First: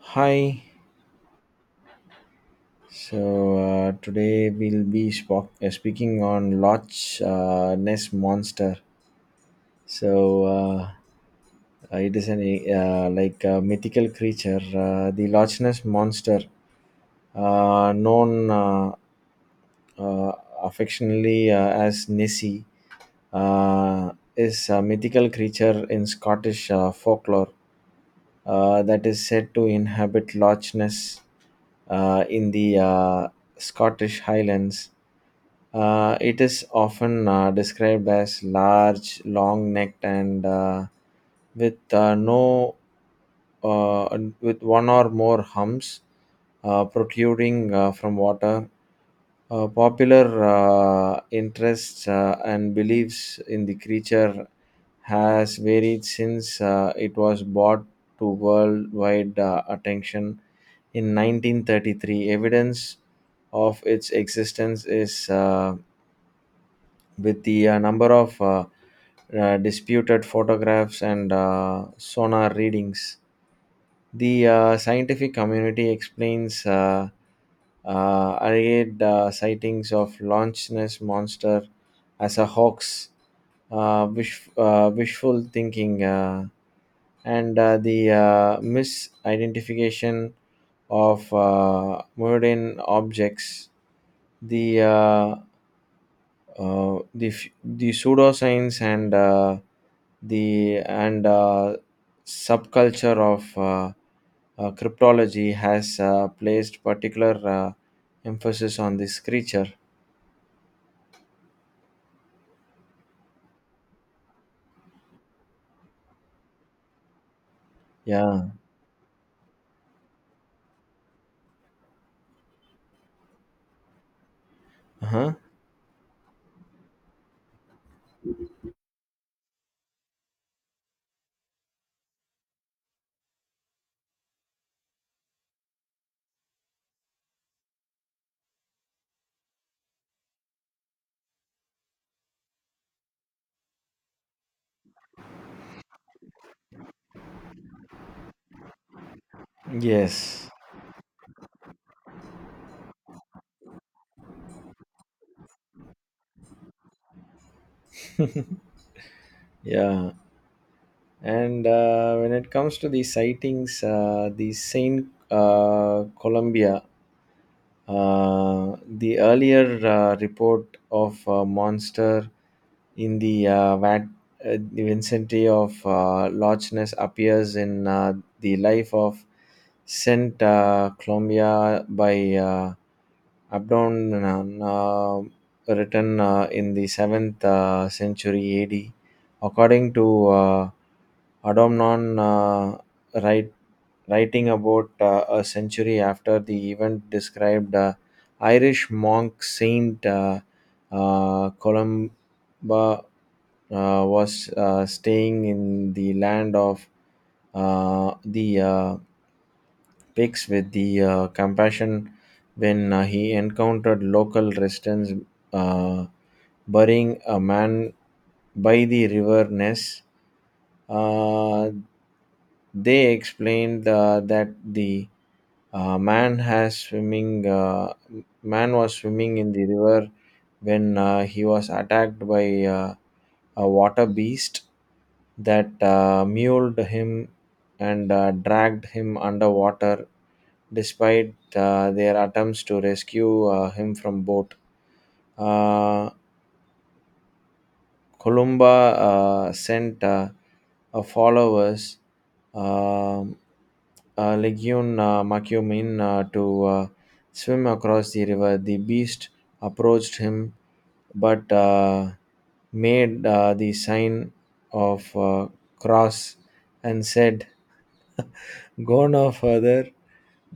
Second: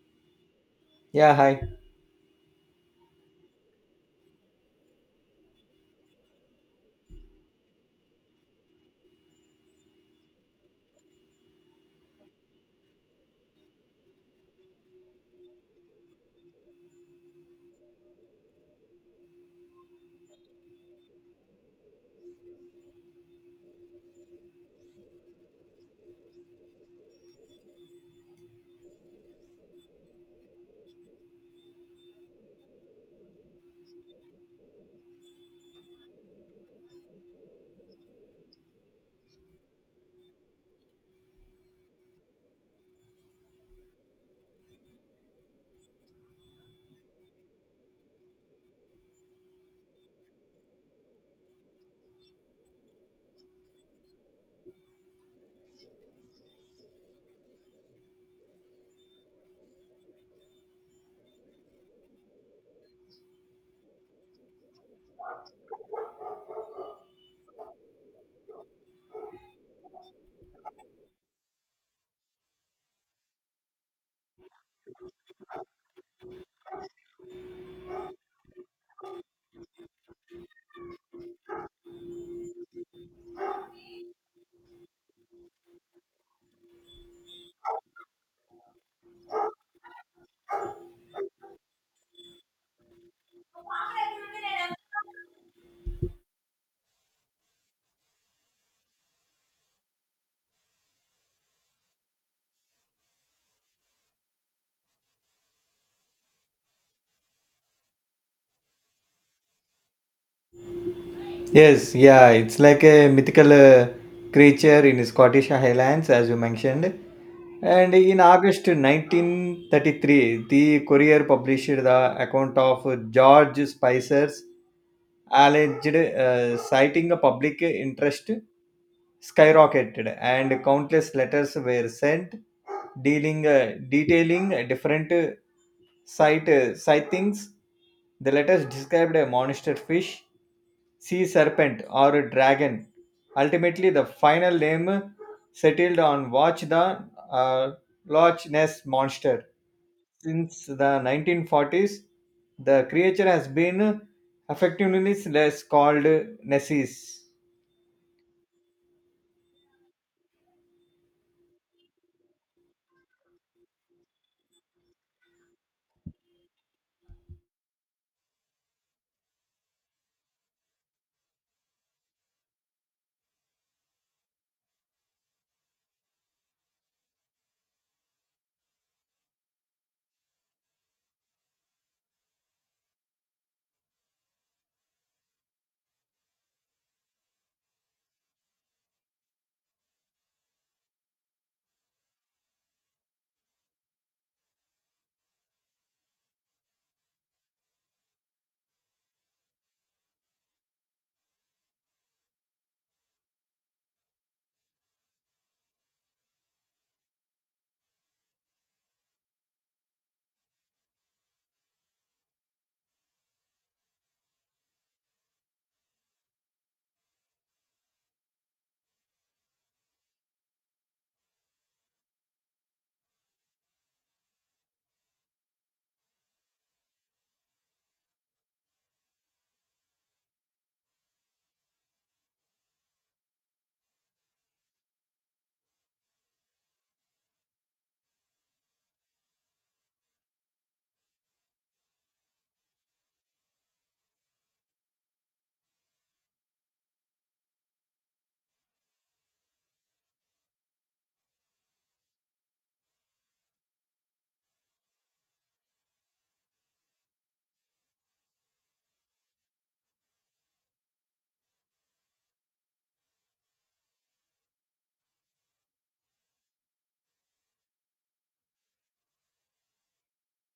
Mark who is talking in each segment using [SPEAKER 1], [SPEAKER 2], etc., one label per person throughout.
[SPEAKER 1] Hi.
[SPEAKER 2] Yeah, hi.
[SPEAKER 1] So today we'll be spock speaking on Loch Ness monster. So it is an like a mythical creature, the Loch Ness monster, known. Uh, affectionately as Nessie, is a mythical creature in Scottish folklore that is said to inhabit Loch Ness in the Scottish Highlands. It is often described as large, long necked, and with no and with one or more humps protruding from water. Popular interests and beliefs in the creature has varied since it was brought to worldwide attention in 1933. Evidence of its existence is with the number of disputed photographs and sonar readings. The scientific community explains alleged sightings of Loch Ness monster as a hoax, wishful thinking, and the misidentification of modern objects. The uh, the pseudoscience and subculture of cryptology has placed particular emphasis on this creature.
[SPEAKER 2] Yes, yeah, it's like a mythical creature in Scottish Highlands, as you mentioned. And in
[SPEAKER 1] Yeah.
[SPEAKER 2] August 1933, the Courier published the account of George Spicer's
[SPEAKER 1] Uh-huh.
[SPEAKER 2] alleged citing. A public interest skyrocketed and countless letters were sent dealing detailing different sightings. The letters described a monster fish, sea serpent, or a dragon. Ultimately, the final name settled on Watch the uh, Loch Ness Monster.
[SPEAKER 1] Yes.
[SPEAKER 2] Since the 1940s, the creature has been affectionately less called Nessis.
[SPEAKER 1] Yeah. And when it comes to the sightings, the Saint Columbia. The earlier report of monster in the the vicinity of Loch Ness appears in the life of Saint Columbia by Abdon, uh, written in the 7th century AD, according to Adomnon. Write, Writing about a century after the event, described Irish monk Saint Columba uh, was staying in the land of the Picks with the compassion when he encountered local residents uh, burying a man by the river Ness. Uh, they explained that the uh, man has swimming uh, man was swimming in the river when he was attacked by a water beast that mauled him and dragged him underwater despite their attempts to rescue him from boat. Uh, Columba sent followers, um Legion Macumin, to swim across the river. The beast approached him, but made the sign of cross and said, "Go no further.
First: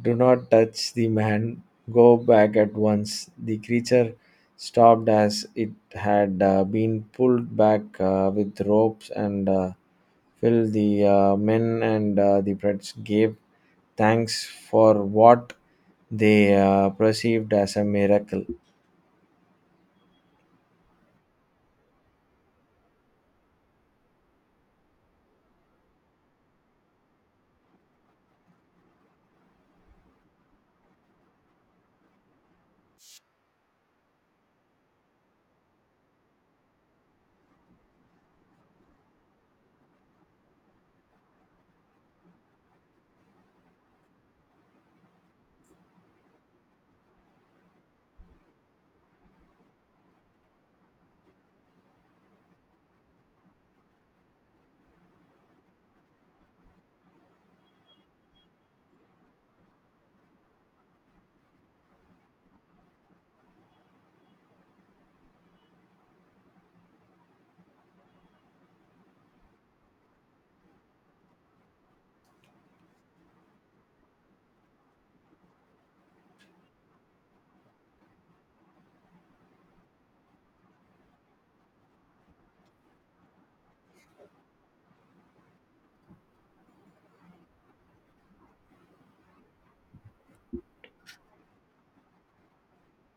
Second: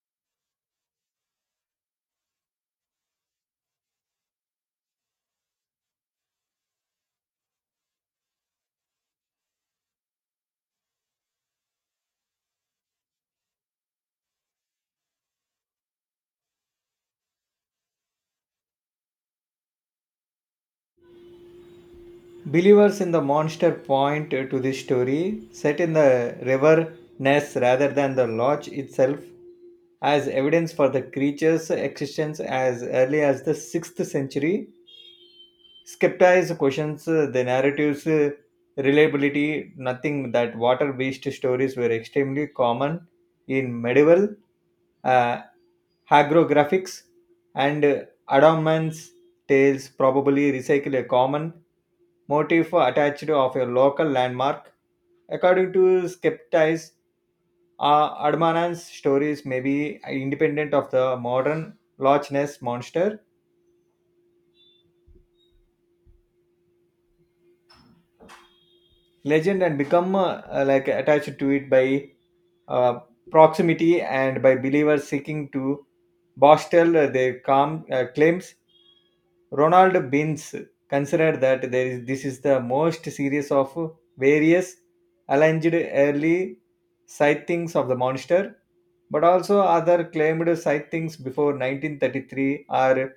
[SPEAKER 1] Do not touch the man. Go back at once." The creature stopped as it had been pulled back with ropes, and filled the men, and the priests gave thanks for what they perceived as a miracle.
[SPEAKER 2] Believers in the monster point to this story set in the river Ness rather than the lodge itself as evidence for the creature's existence as early as the 6th century. Skeptics questions the narrative's reliability, nothing that water based stories were extremely common in medieval uh, hagiographics, and adamant's tales probably recycle a common motif attached of a local landmark. According to skeptics, adamant's stories may be independent of the modern Loch Ness monster legend and become like attached to it by uh, proximity, and by believers seeking to borstal their claims. Ronald Beans considered that there is this is the most serious of various alleged early sightings of the monster, but also other claimed sightings before 1933 are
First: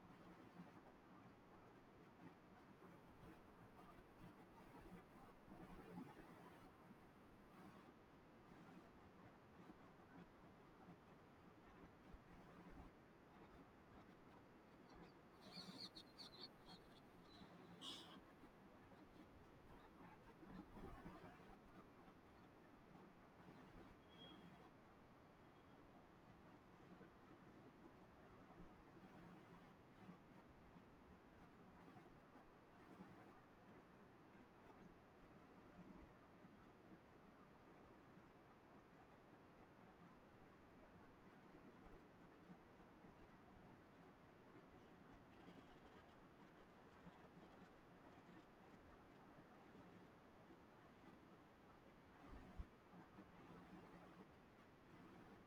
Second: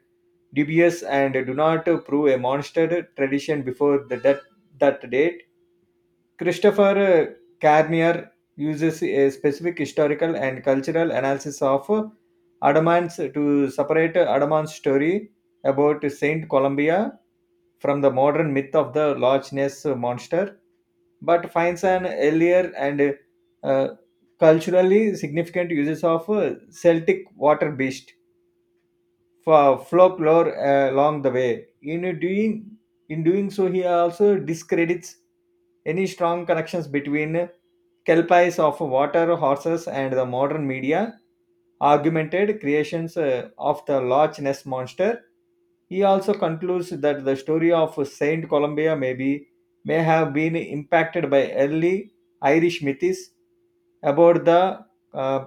[SPEAKER 2] dubious and do not prove a monster tradition before the, that that date. Christopher Carnier uses a specific historical and cultural analysis of Adamant's to separate Adamant's story about Saint Columbia from the modern myth of the Loch Ness monster, but finds an earlier and uh, culturally significant uses of Celtic water beast for folklore along the way. In doing so, he also discredits any strong connections between kelpies of water horses and the modern media argumented creations of the Loch Ness monster. He also concludes that the story of Saint Columbia may have been impacted by early Irish myths about the uh,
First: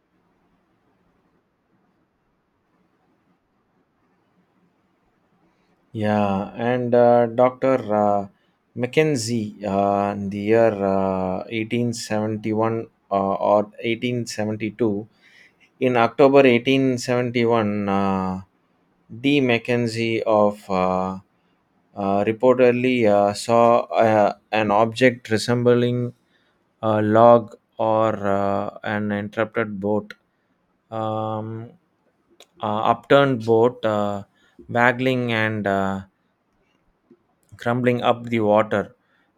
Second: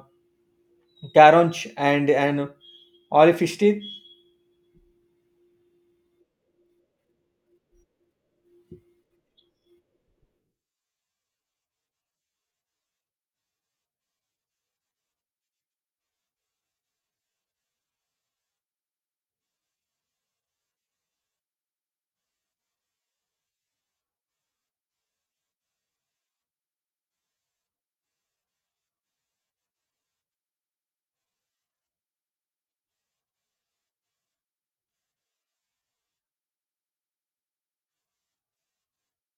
[SPEAKER 2] Caronch and an Orifiste.
[SPEAKER 1] Yeah, and Dr. Mackenzie in the year 1871 or 1872. In October 1871, D. Mackenzie of reportedly saw an object resembling a log or an um, upturned boat, waggling and crumbling up the water,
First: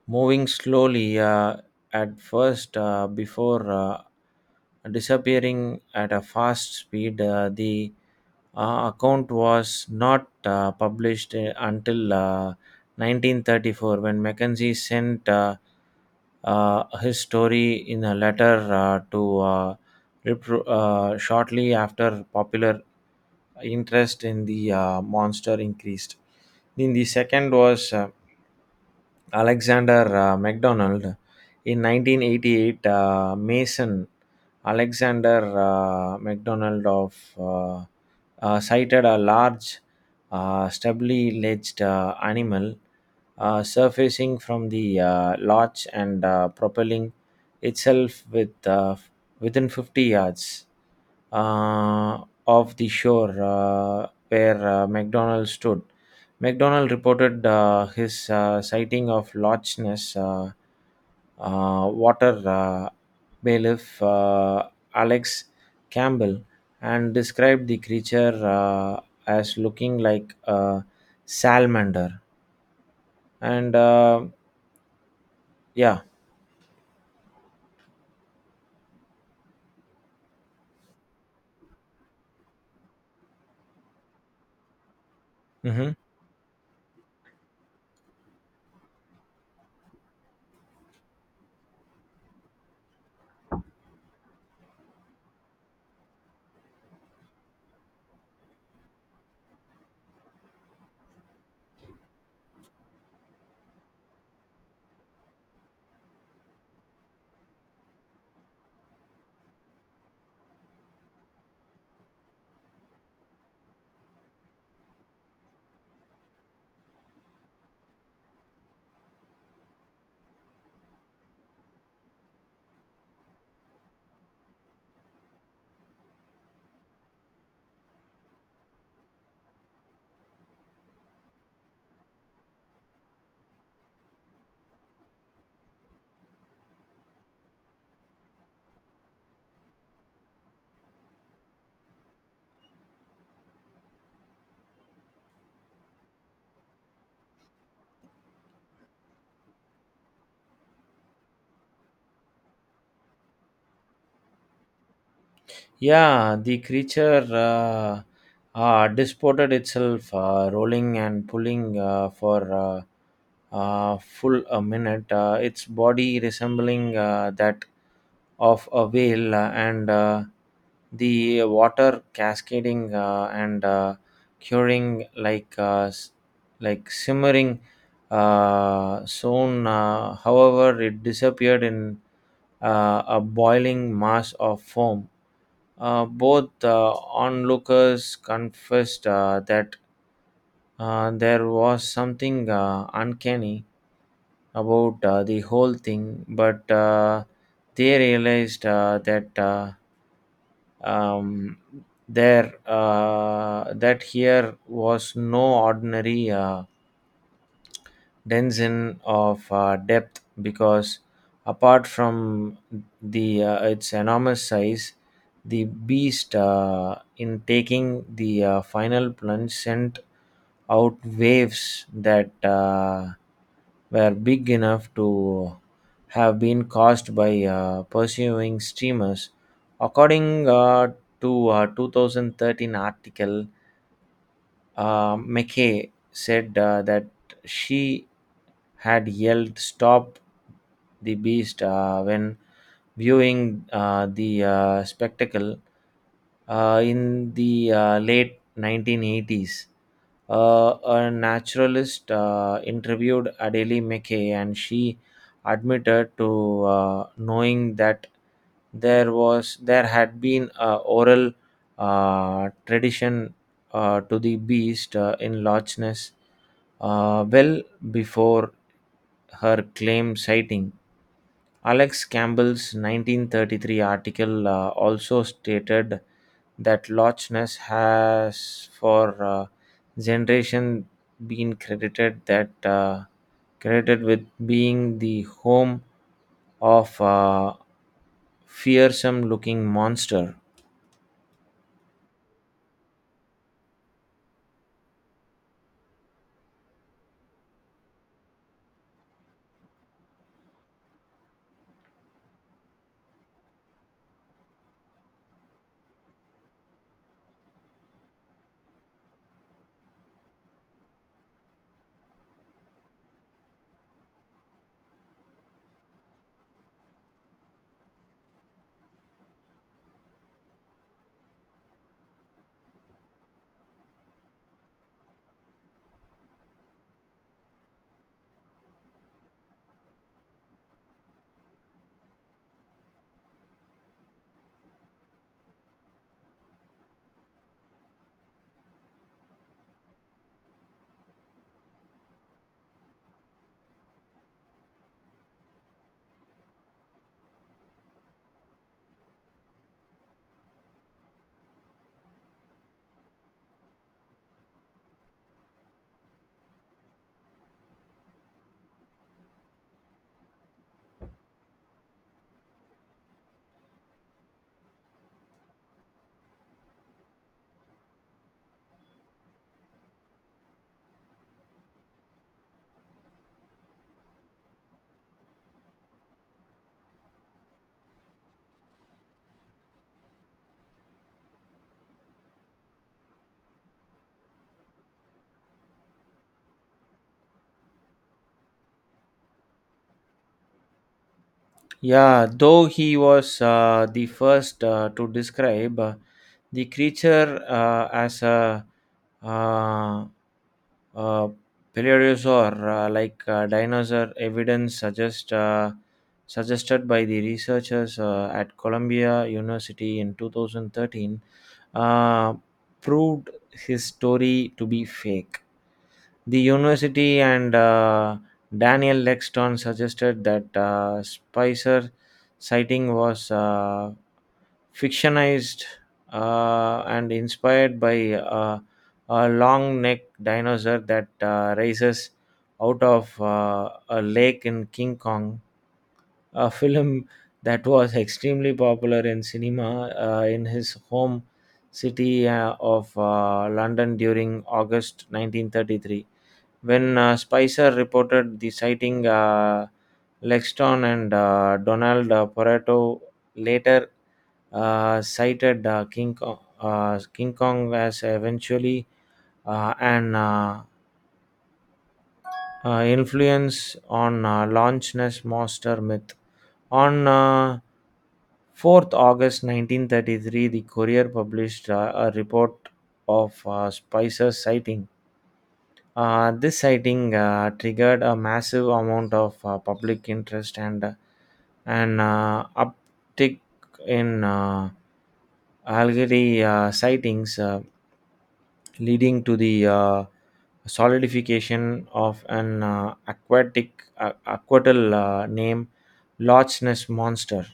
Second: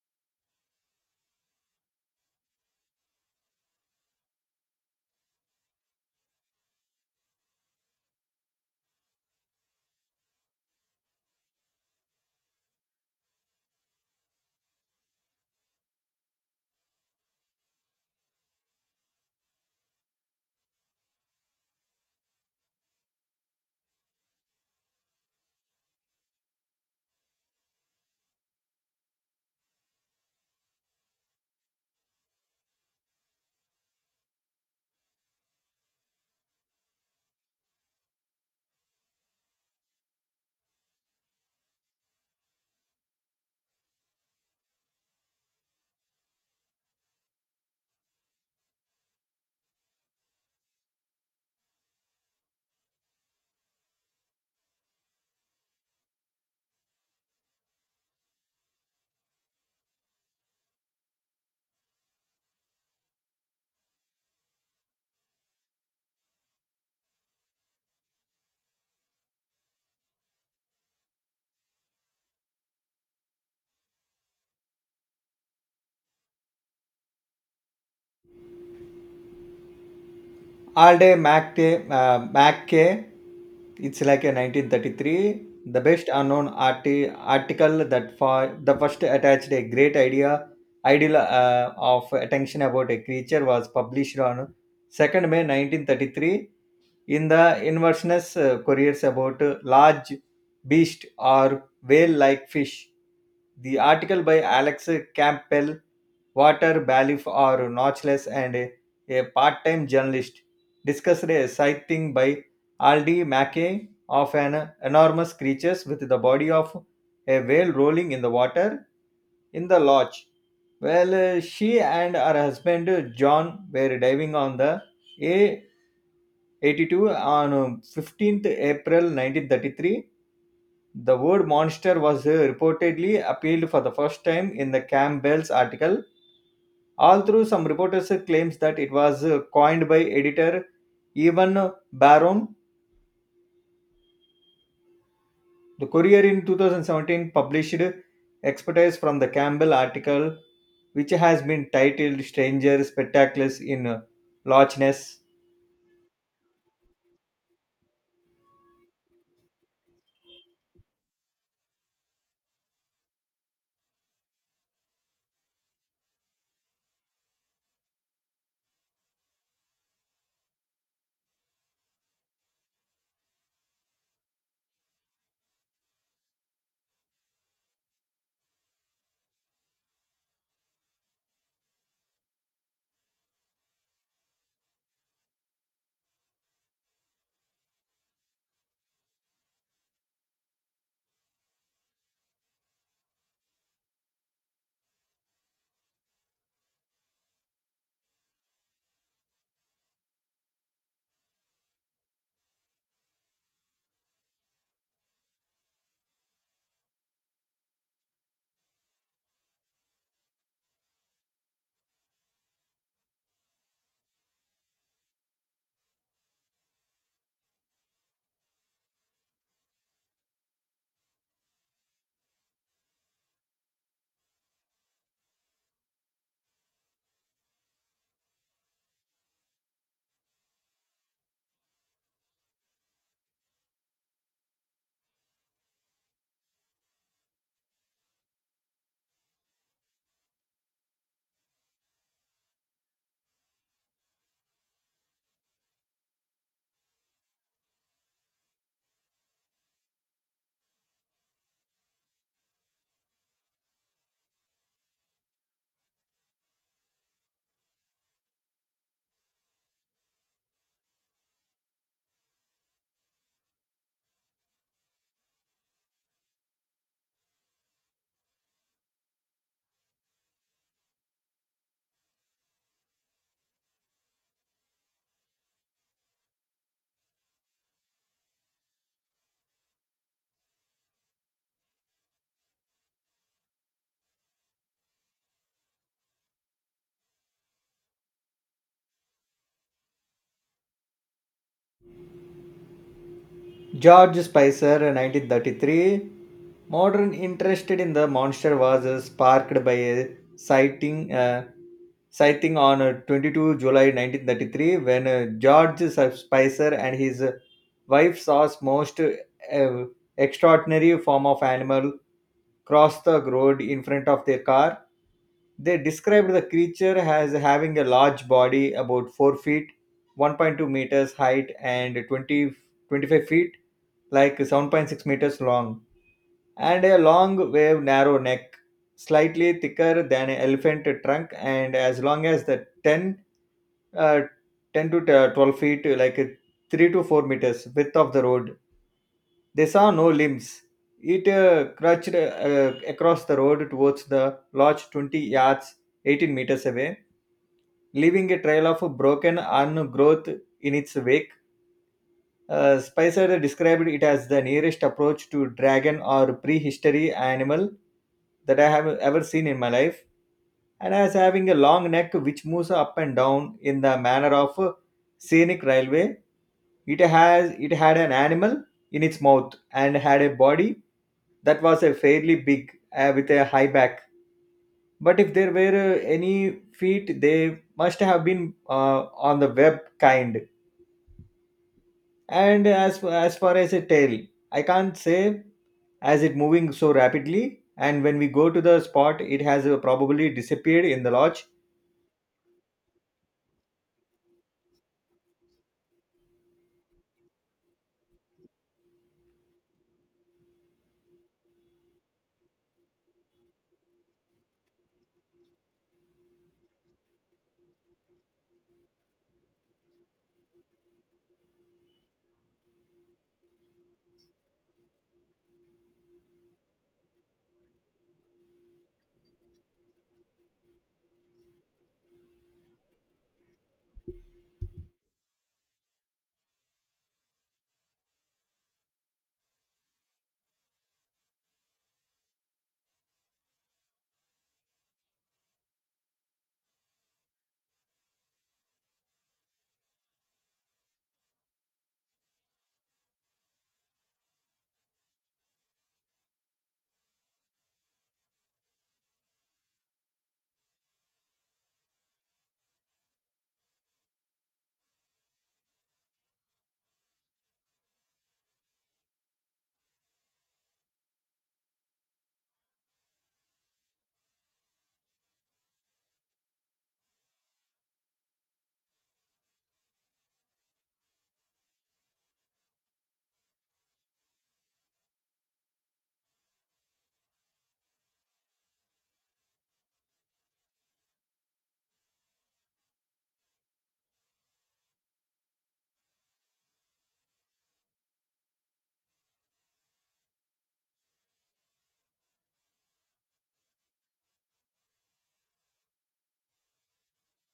[SPEAKER 1] moving slowly at first before disappearing at a fast speed. The account was not published until 1934, when Mackenzie sent his story in a letter shortly after popular interest in the monster increased. Then the second was Alexander MacDonald. In 1988, Mason Alexander MacDonald of sighted a large, stubbly ledged animal surfacing from the lodge and propelling itself within 50 yards uh, of the shore where McDonald stood. McDonald reported his sighting of Loch Ness water bailiff Alex Campbell and described the creature as looking like a salamander. And yeah.
[SPEAKER 2] All Day Mac K, it's like a 1933. The
[SPEAKER 1] Mhm.
[SPEAKER 2] best unknown article that for the first attached a great ideal of attention about a creature was published on May 2nd 1933 in the Inverness Couriers about large beast or whale like fish. The article by Alex Campbell, Water Balif or notchless, and a part-time journalist, discussed a sighting by Aldi Mackey of an enormous creature with the body of a whale rolling in the water in the lodge. Well, she and her husband John were diving on the A82 on April 15th 1933. The word monster was reportedly appealed for the first time in the Campbell's article, all through some reporters claims that it was coined by editor Evan Barron. The Courier in 2017 published expertise from the Campbell article, which has been titled "Stranger Spectacles in Loch Ness."
[SPEAKER 1] Yeah, the creature disported itself, rolling and pulling for full a minute, its body resembling that of a whale, and the water cascading and curing like like simmering soon. However, it disappeared in a boiling mass of foam. Both onlookers confessed that there was something uncanny about the whole thing, but they realized that um, there that here was no ordinary densin of depth because apart from the its enormous size, the beast in taking the final plunge sent out waves that were big enough to have been caused by pursuing streamers. According to a 2013 article, McKay said that she had yelled "Stop the Beast" when viewing the spectacle in the late 1980s. A naturalist interviewed Adele McKay, and she admitted to knowing that there had been a oral tradition to the beast in Loch Ness, well before her claim sighting. Alex Campbell's 1933 article also stated that Loch Ness has for generation been credited with being the home of a fearsome looking monster.
[SPEAKER 2] George Spicer, 1933, modern interest in the monster was sparked by a sighting, uh, sighting on July 22nd 1933 when George Spicer and his wife saw most extraordinary form of animal cross the road in front of their car. They described the creature as having a large body, about 4 feet, 1.2 meters height, and 20, 25 feet like 7.6 meters long, and a long, wave, narrow neck, slightly thicker than an elephant trunk, and as long as the 10, uh, 10 to 12 feet, like 3 to 4 meters width of the road. They saw no limbs. It crutched across the road towards the lodge 20 yards, 18 meters away, leaving a trail of broken undergrowth in its wake. Spicer described it as the nearest approach to dragon or prehistory animal that I have ever seen in my life, and as having a long neck which moves up and down in the manner of a scenic railway. It had an animal in its mouth and had a body that was a fairly big with a high back. But if there were any feet, they must have been on the web kind, and as far as a tail, I can't say, as it moving so rapidly and when we go to the spot it has probably disappeared in the lodge.
[SPEAKER 1] Yeah, though he was the first to describe the creature as a uh, uh, paleosaur, like dinosaur, evidence suggested by the researchers at Columbia University in 2013 uh, proved his story to be fake. The university and Daniel Lexton suggested that Spicer sighting was fictionalized and inspired by a long necked dinosaur that rises out of a lake in King Kong, a film that was extremely popular in cinema in his home city of London during August 1933. When Spicer reported the sighting, Lexton and Donald Pareto later cited King Kong as eventually an influence on Loch Ness Monster myth. On 4th August 1933, the Courier published a report of Spicer's sighting. This sighting triggered a massive amount of public interest and an uptick in algae sightings, leading to the solidification of an aquatic aquatal name, Loch Ness monster.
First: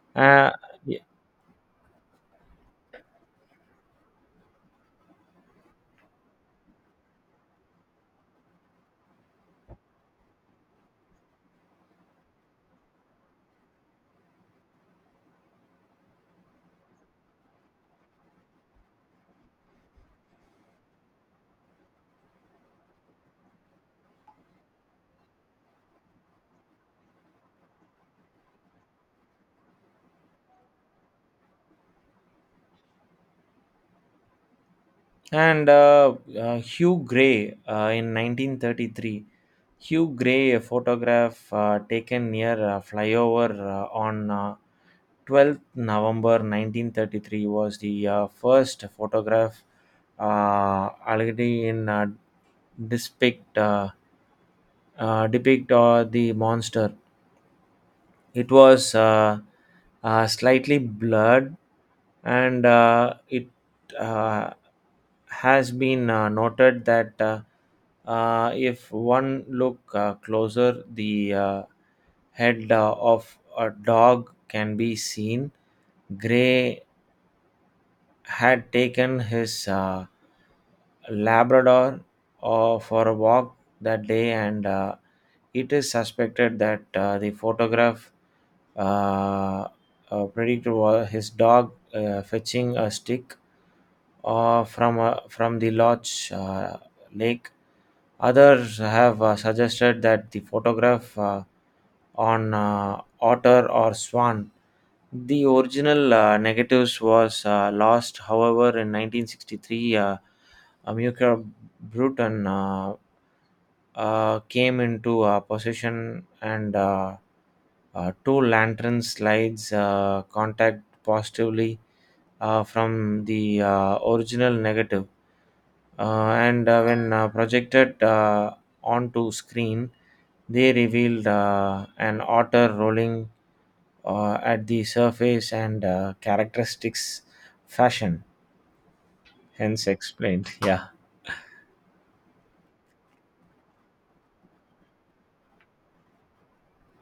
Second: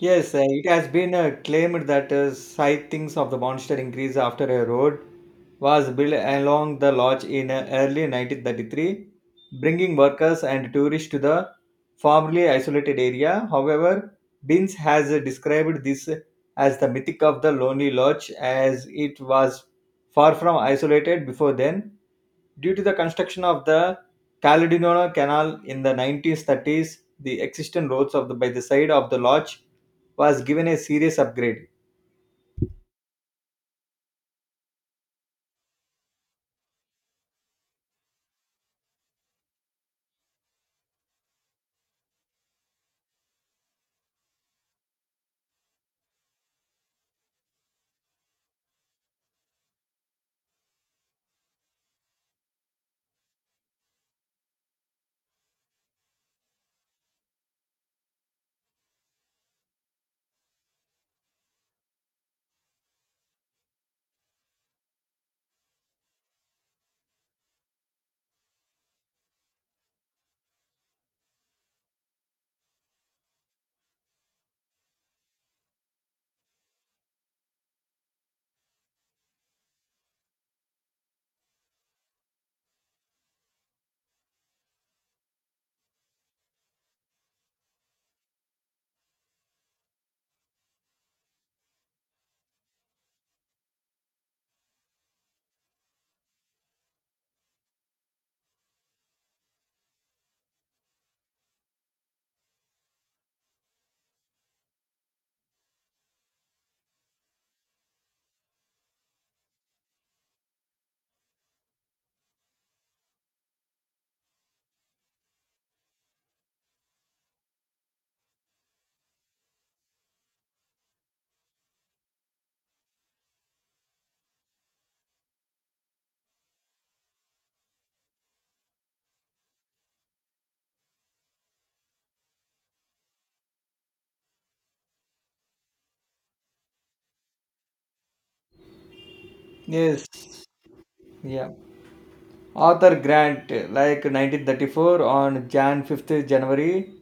[SPEAKER 2] Yes,
[SPEAKER 1] Uh,
[SPEAKER 2] it has been claimed that sightings of the monster increased after a road was built along the lodge in early 1933, bringing workers and tourists to the formerly isolated area. However, Binns has described this as the mythic of the lonely lodge as it was far from isolated before then. Due to the construction of the Caledonian Canal in the 1930s, the existing roads by the side of the lodge was given a serious upgrade.
[SPEAKER 1] and Hugh Gray in 1933. Hugh Gray, a photograph taken near a flyover on 12th November 1933, was the first photograph already in depict uh, depict the monster. It was slightly blurred, and it uh, has been noted that if one look closer, the head of a dog can be seen. Gray had taken his Labrador for a walk that day, and it is suspected that the photograph uh, his dog fetching a stick from the lodge lake. Others have suggested that the photograph on otter or swan. The original negatives was lost, however, in 1963, Amilcar Bruton came into possession, and two lantern slides contact positively from the original negative. And when projected onto screen, they revealed an otter rolling at the surface and characteristics fashion, hence
[SPEAKER 2] Yes,
[SPEAKER 1] explained. Yeah,
[SPEAKER 2] yeah. Arthur Grant, like 1934, on January 5th January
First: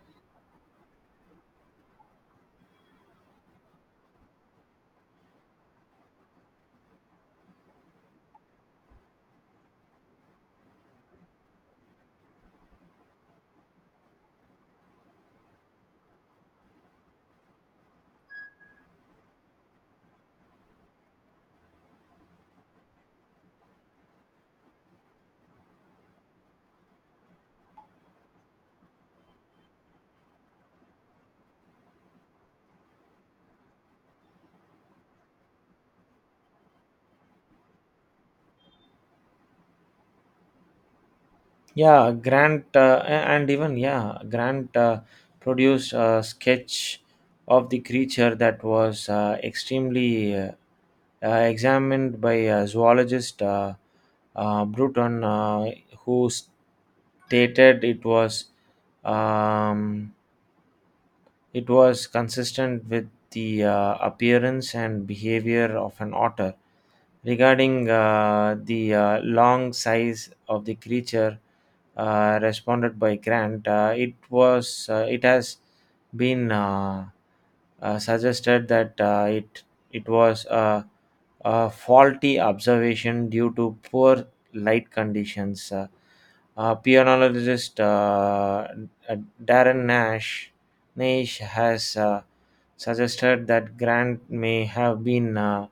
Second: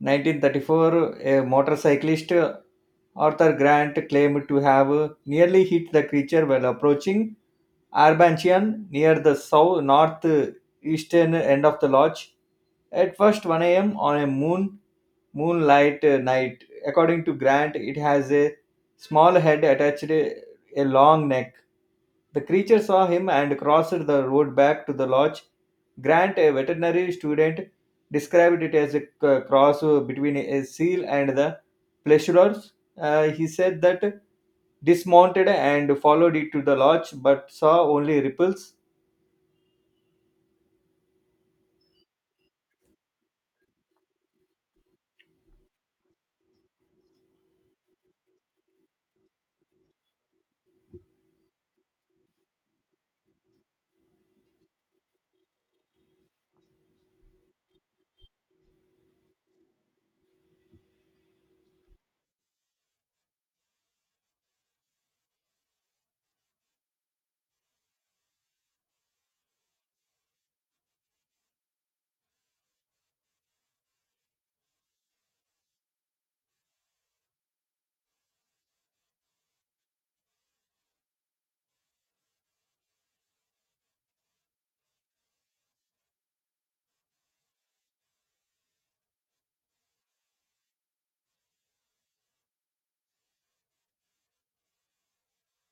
[SPEAKER 2] 1934, a motorcyclist, Arthur Grant, claimed to have nearly hit the creature while approaching Arbanchian, near the south north eastern end of the lodge, at first 1 a.m. on a moonlight night. According to Grant, it has a small head attached a long neck. The creature saw him and crossed the road back to the lodge. Grant, a veterinary student, described it as a cross between a seal and the pleasureers. He said that dismounted and followed it to the lodge but saw only ripples.
[SPEAKER 1] yeah. grant a- and even yeah Grant produced a sketch of the creature that was extremely examined by a zoologist, Bruton, who stated um, it was consistent with the appearance and behavior of an otter. Regarding the long size of the creature responded by Grant, it has been suggested that it was a faulty observation due to poor light conditions. Pianologist Darren Nash Naish has suggested that Grant may have been uh,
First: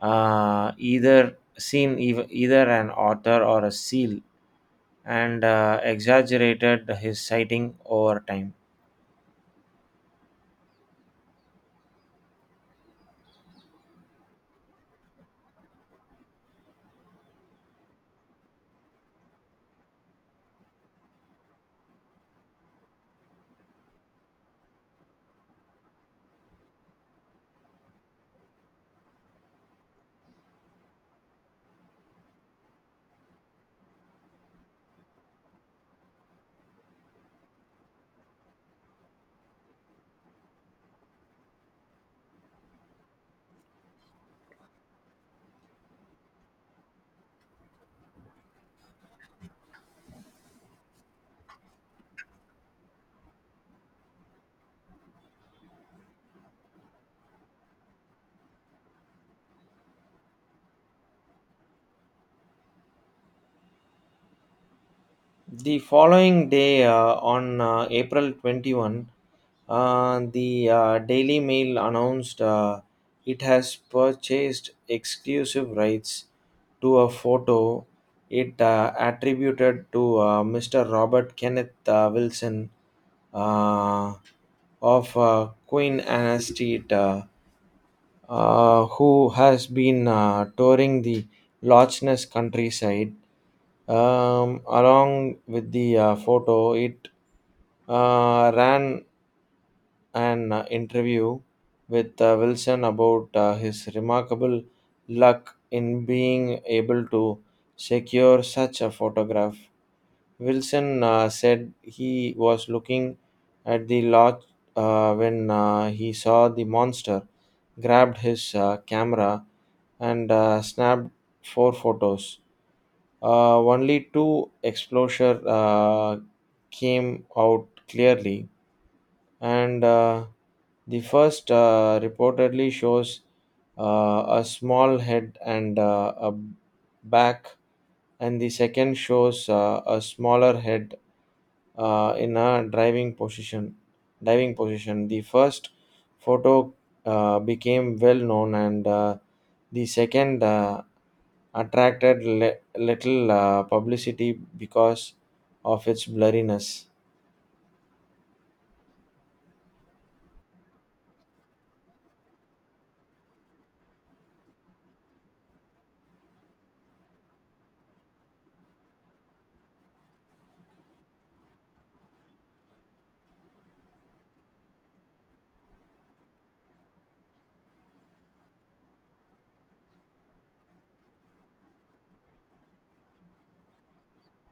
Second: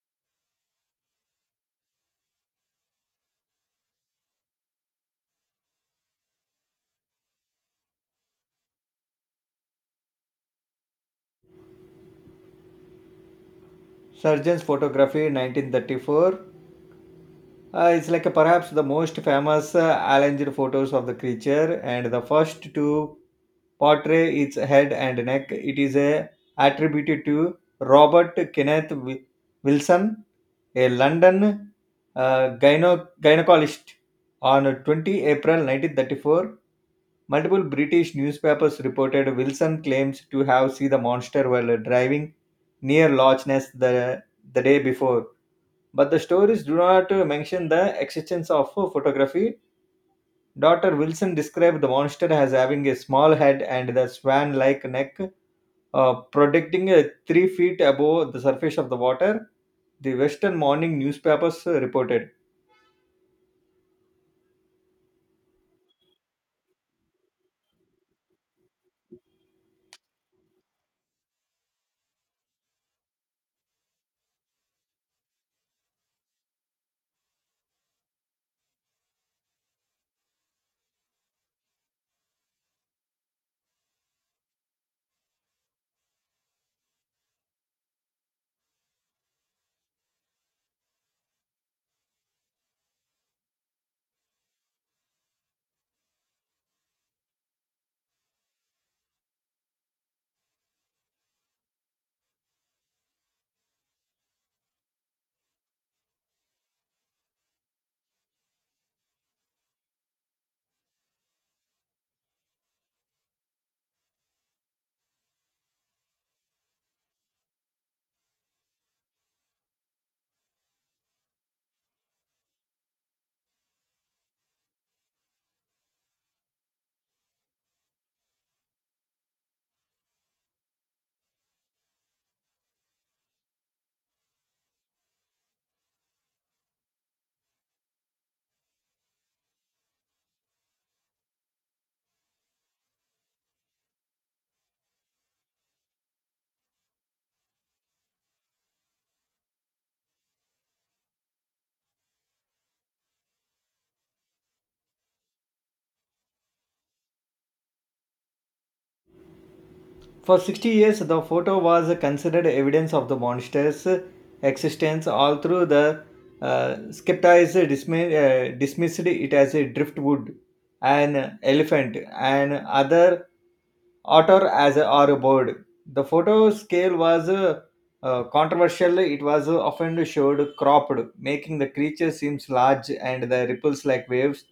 [SPEAKER 1] uh, either an otter or a seal, and exaggerated his sighting over time.
[SPEAKER 2] Surgeon's photography 1934 is like perhaps the most famous alleged photos of the creature and the first to portray its head and neck. It is attributed to Robert Kenneth Wilson, a London gynecologist, on April 20th 1934. Multiple British newspapers reported Wilson claims to have seen the monster while driving near Loch Ness the day before. But the stories do not mention the existence of a photography. Dr. Wilson described the monster as having a small head and the swan like neck, protecting 3 feet above the surface of the water, the Western morning newspapers reported.
[SPEAKER 1] The following day, on April 21, the Daily Mail announced it has purchased exclusive rights to a photo it attributed to Mr. Robert Kenneth Wilson uh, of Queen Anastita, uh, who has been touring the Loch Ness countryside. Along with the photo, it ran an interview with Wilson about his remarkable luck in being able to secure such a photograph. Wilson said he was looking at the lodge when he saw the monster, grabbed his camera, and snapped four photos. Only two exposure came out clearly, and the first reportedly shows a small head and a back, and the second shows a smaller head in a driving position. Diving position. The first photo became well known, and the second attracted little publicity because of its blurriness.
[SPEAKER 2] For 60 years, the photo was considered evidence of the monster's existence, all through the skeptics dismissed it as a driftwood, an elephant, and other otter or a bird. The photo scale was controversial. It was often showed cropped, making the creature seems large and the ripples like waves,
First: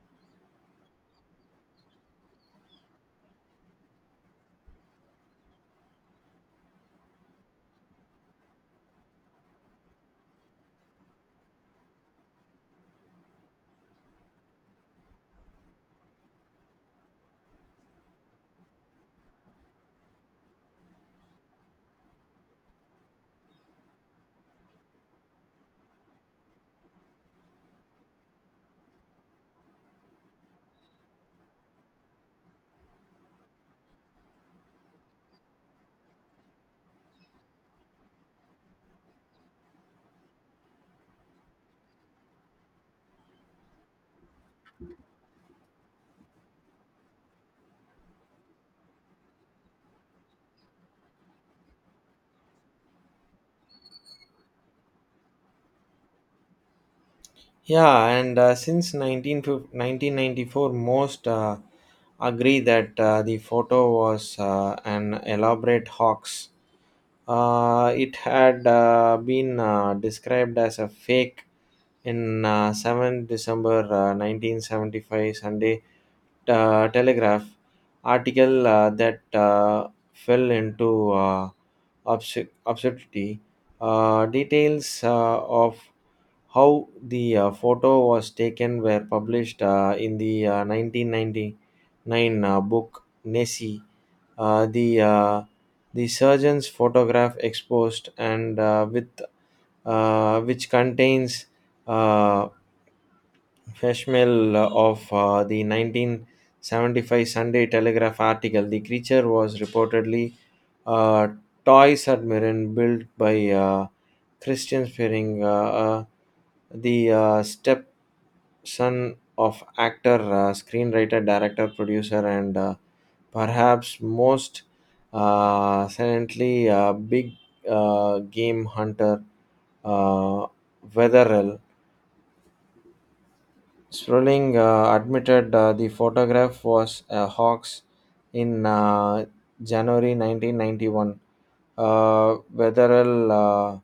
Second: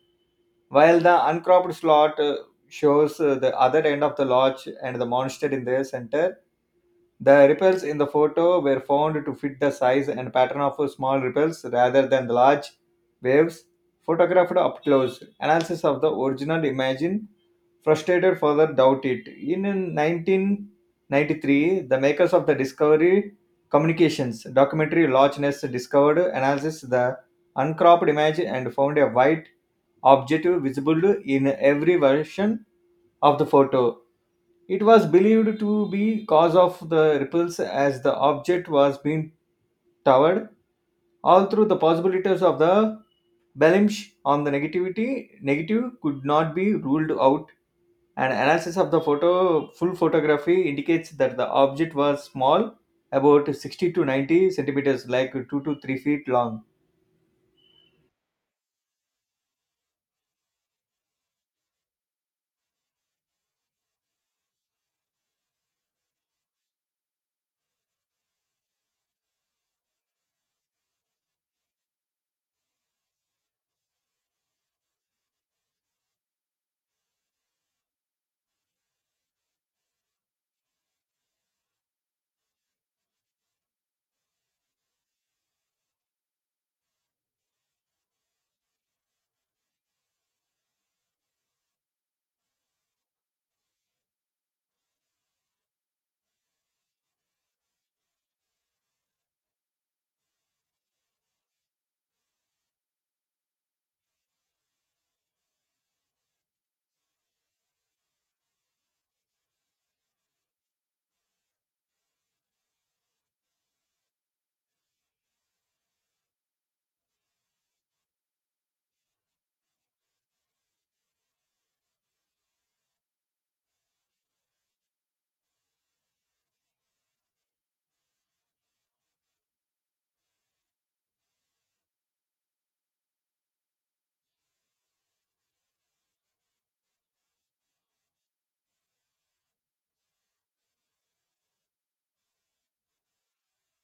[SPEAKER 2] while the uncropped slot shows the other end of the lodge and the monster in the center. The ripples in the photo were found to fit the size and pattern of small ripples rather than the large waves photographed up close. Analysis of the original image frustrated further doubt it. In 1993, the makers of the Discovery Communications documentary Loch Ness discovered analysis the uncropped image and found a white objective visible in every version of the photo. It was believed to be cause of the ripples as the object was being towered. All through the possibilities of the Belimsh on the negativity negative could not be ruled out. An analysis of the photo full photography indicates that the object was small, about 60 to 90 centimeters, like 2 to 3 feet long.
[SPEAKER 1] Yeah, and since 1950 most agree that the photo was an elaborate hoax. It had been described as a fake in 7 December 1975 Sunday Telegraph article that fell into obscurity. Details of how the photo was taken were published in the 1999 book Nessie. Uh, the uh, the surgeon's photograph exposed, and with which contains uh, Feshmel of the 1975 Sunday Telegraph article, the creature was reportedly a toy submarine built by Christian Spearing, the stepson of actor, screenwriter, director, producer, and perhaps most silently big game hunter uh, Wetherell. Sproling admitted the photograph was a hoax in January 1991. Wetherell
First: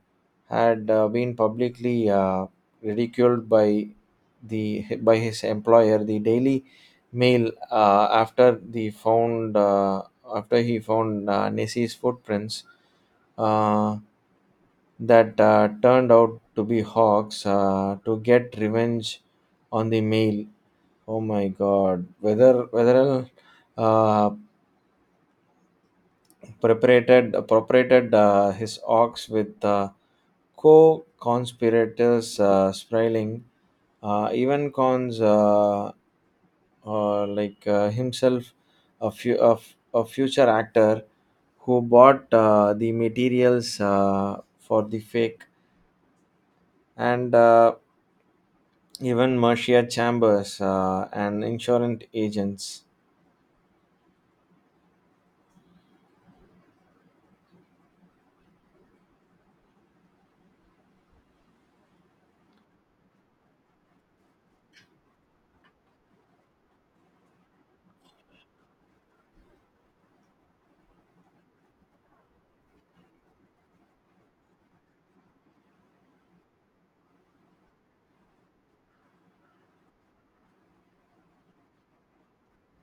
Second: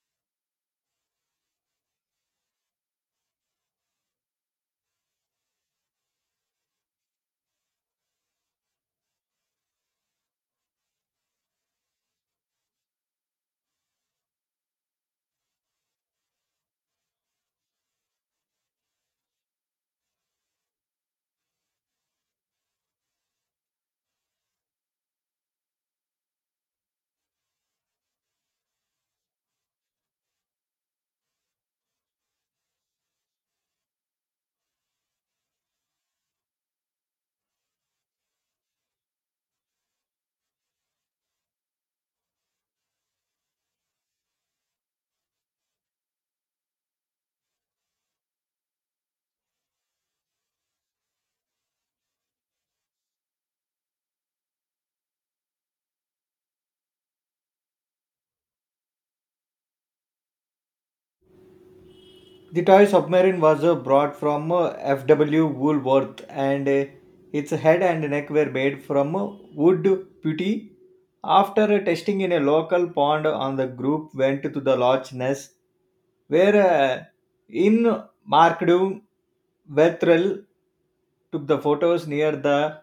[SPEAKER 1] had been publicly ridiculed by the by his employer, the Daily Mail, after he found Nessie's footprints. Uh, that turned out to be hawks to get revenge on the meal. Oh my God! Whether whether uh, preparated appropriated his ox with co-conspirators spiraling, even cons like himself, a, fu- a, f- a future actor who bought the materials for the fake, and even Marcia Chambers and insurance agents.
[SPEAKER 2] The toy submarine was brought from F.W. Woolworth, and its head and neck were made from wood putty. After testing in a local pond, on the group went to the Loch Ness, where in Mark Vethrel took the photos near the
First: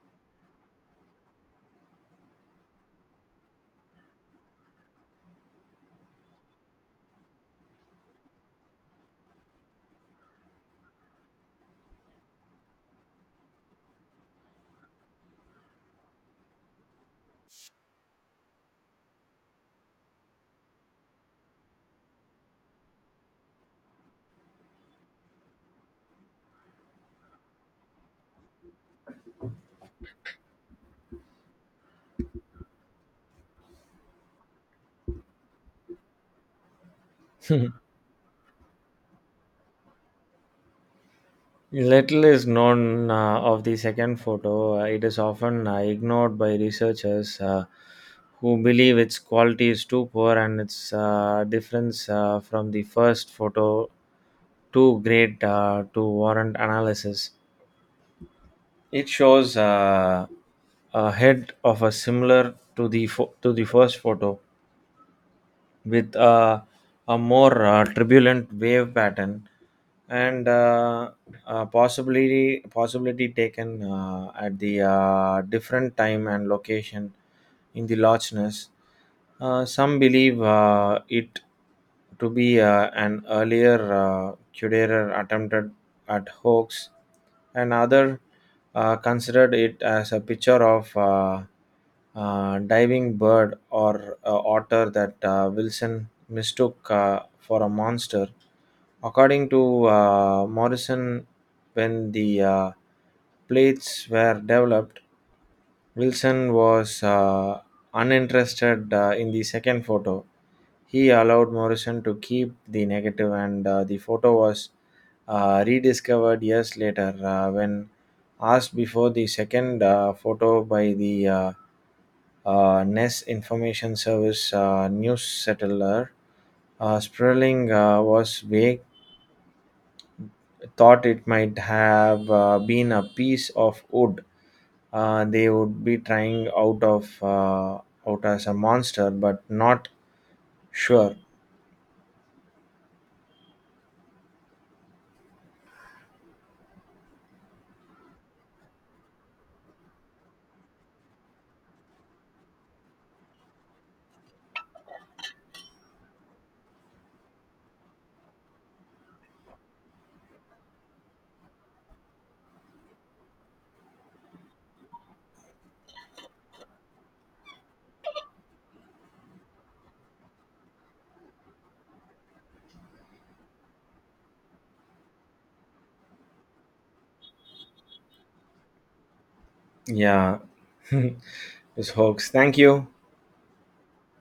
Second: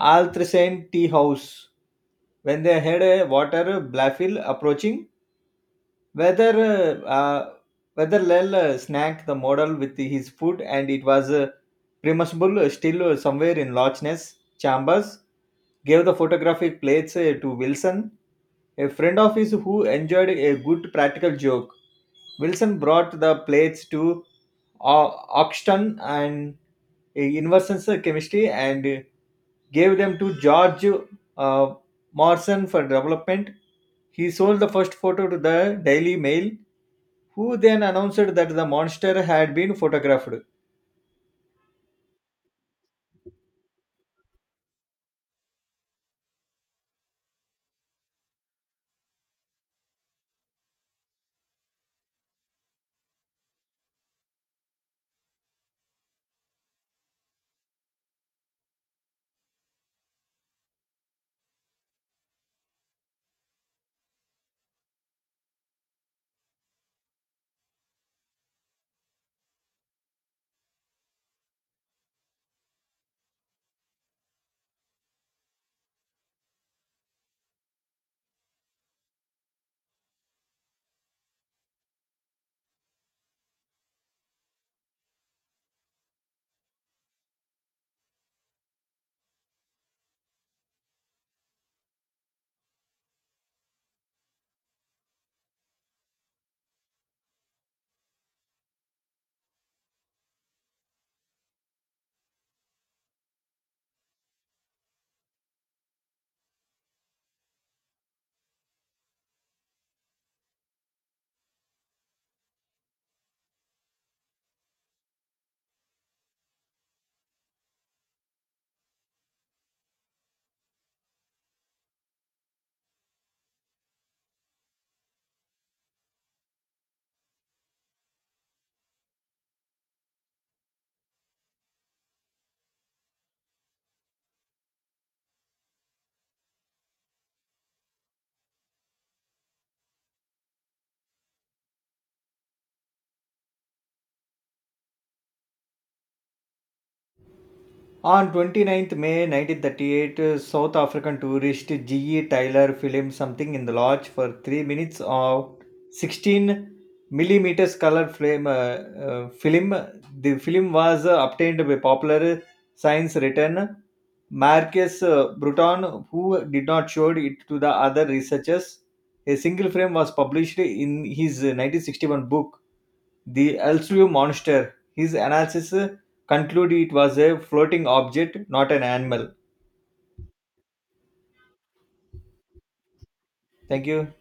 [SPEAKER 2] Altrician tea house. When they heard a water blaffle approaching, whether uh, uh, whether Lel snagged the model with his foot, and it was premisable still somewhere in Lochness. Chambers gave the photographic plates to Wilson, a friend of his who enjoyed a good practical joke. Wilson brought the plates to Oxton and Inversions Chemistry, and gave them to George uh, Morrison for development. He sold the first photo to the Daily Mail, who then announced that the monster had been photographed.
[SPEAKER 1] Little is known of the second photo. It is often ignored by researchers who believe its quality is too poor and its difference from the first photo too great to warrant analysis. It shows a head of a similar to the to the first photo with a more turbulent wave pattern, and possibility taken at the different time and location in the largeness. Some believe it to be an earlier Cuderer attempted at hoax, and other considered it as a picture of diving bird or otter that Wilson mistook for a monster. According to Morrison, when the plates were developed, Wilson was uninterested in the second photo. He allowed Morrison to keep the negative, and the photo was rediscovered years later when asked before the second photo by the NES Information Service news settler. Sperling was vague, thought it might have been a piece of wood they would be trying out as a monster, but not sure.
[SPEAKER 2] On twenty ninth May 1938, South African tourist G.E. Tyler filmed something in the lodge for 3 minutes of 16 millimeters color frame, film. The film was obtained by popular science writer Marcus Bruton, who did not show it to the other researchers. A single frame was published in his 1961 book the Elsevier monster. His analysis concluded it was a floating object, not an animal.
[SPEAKER 1] Yeah. This hoax. Thank you.
[SPEAKER 2] Thank you.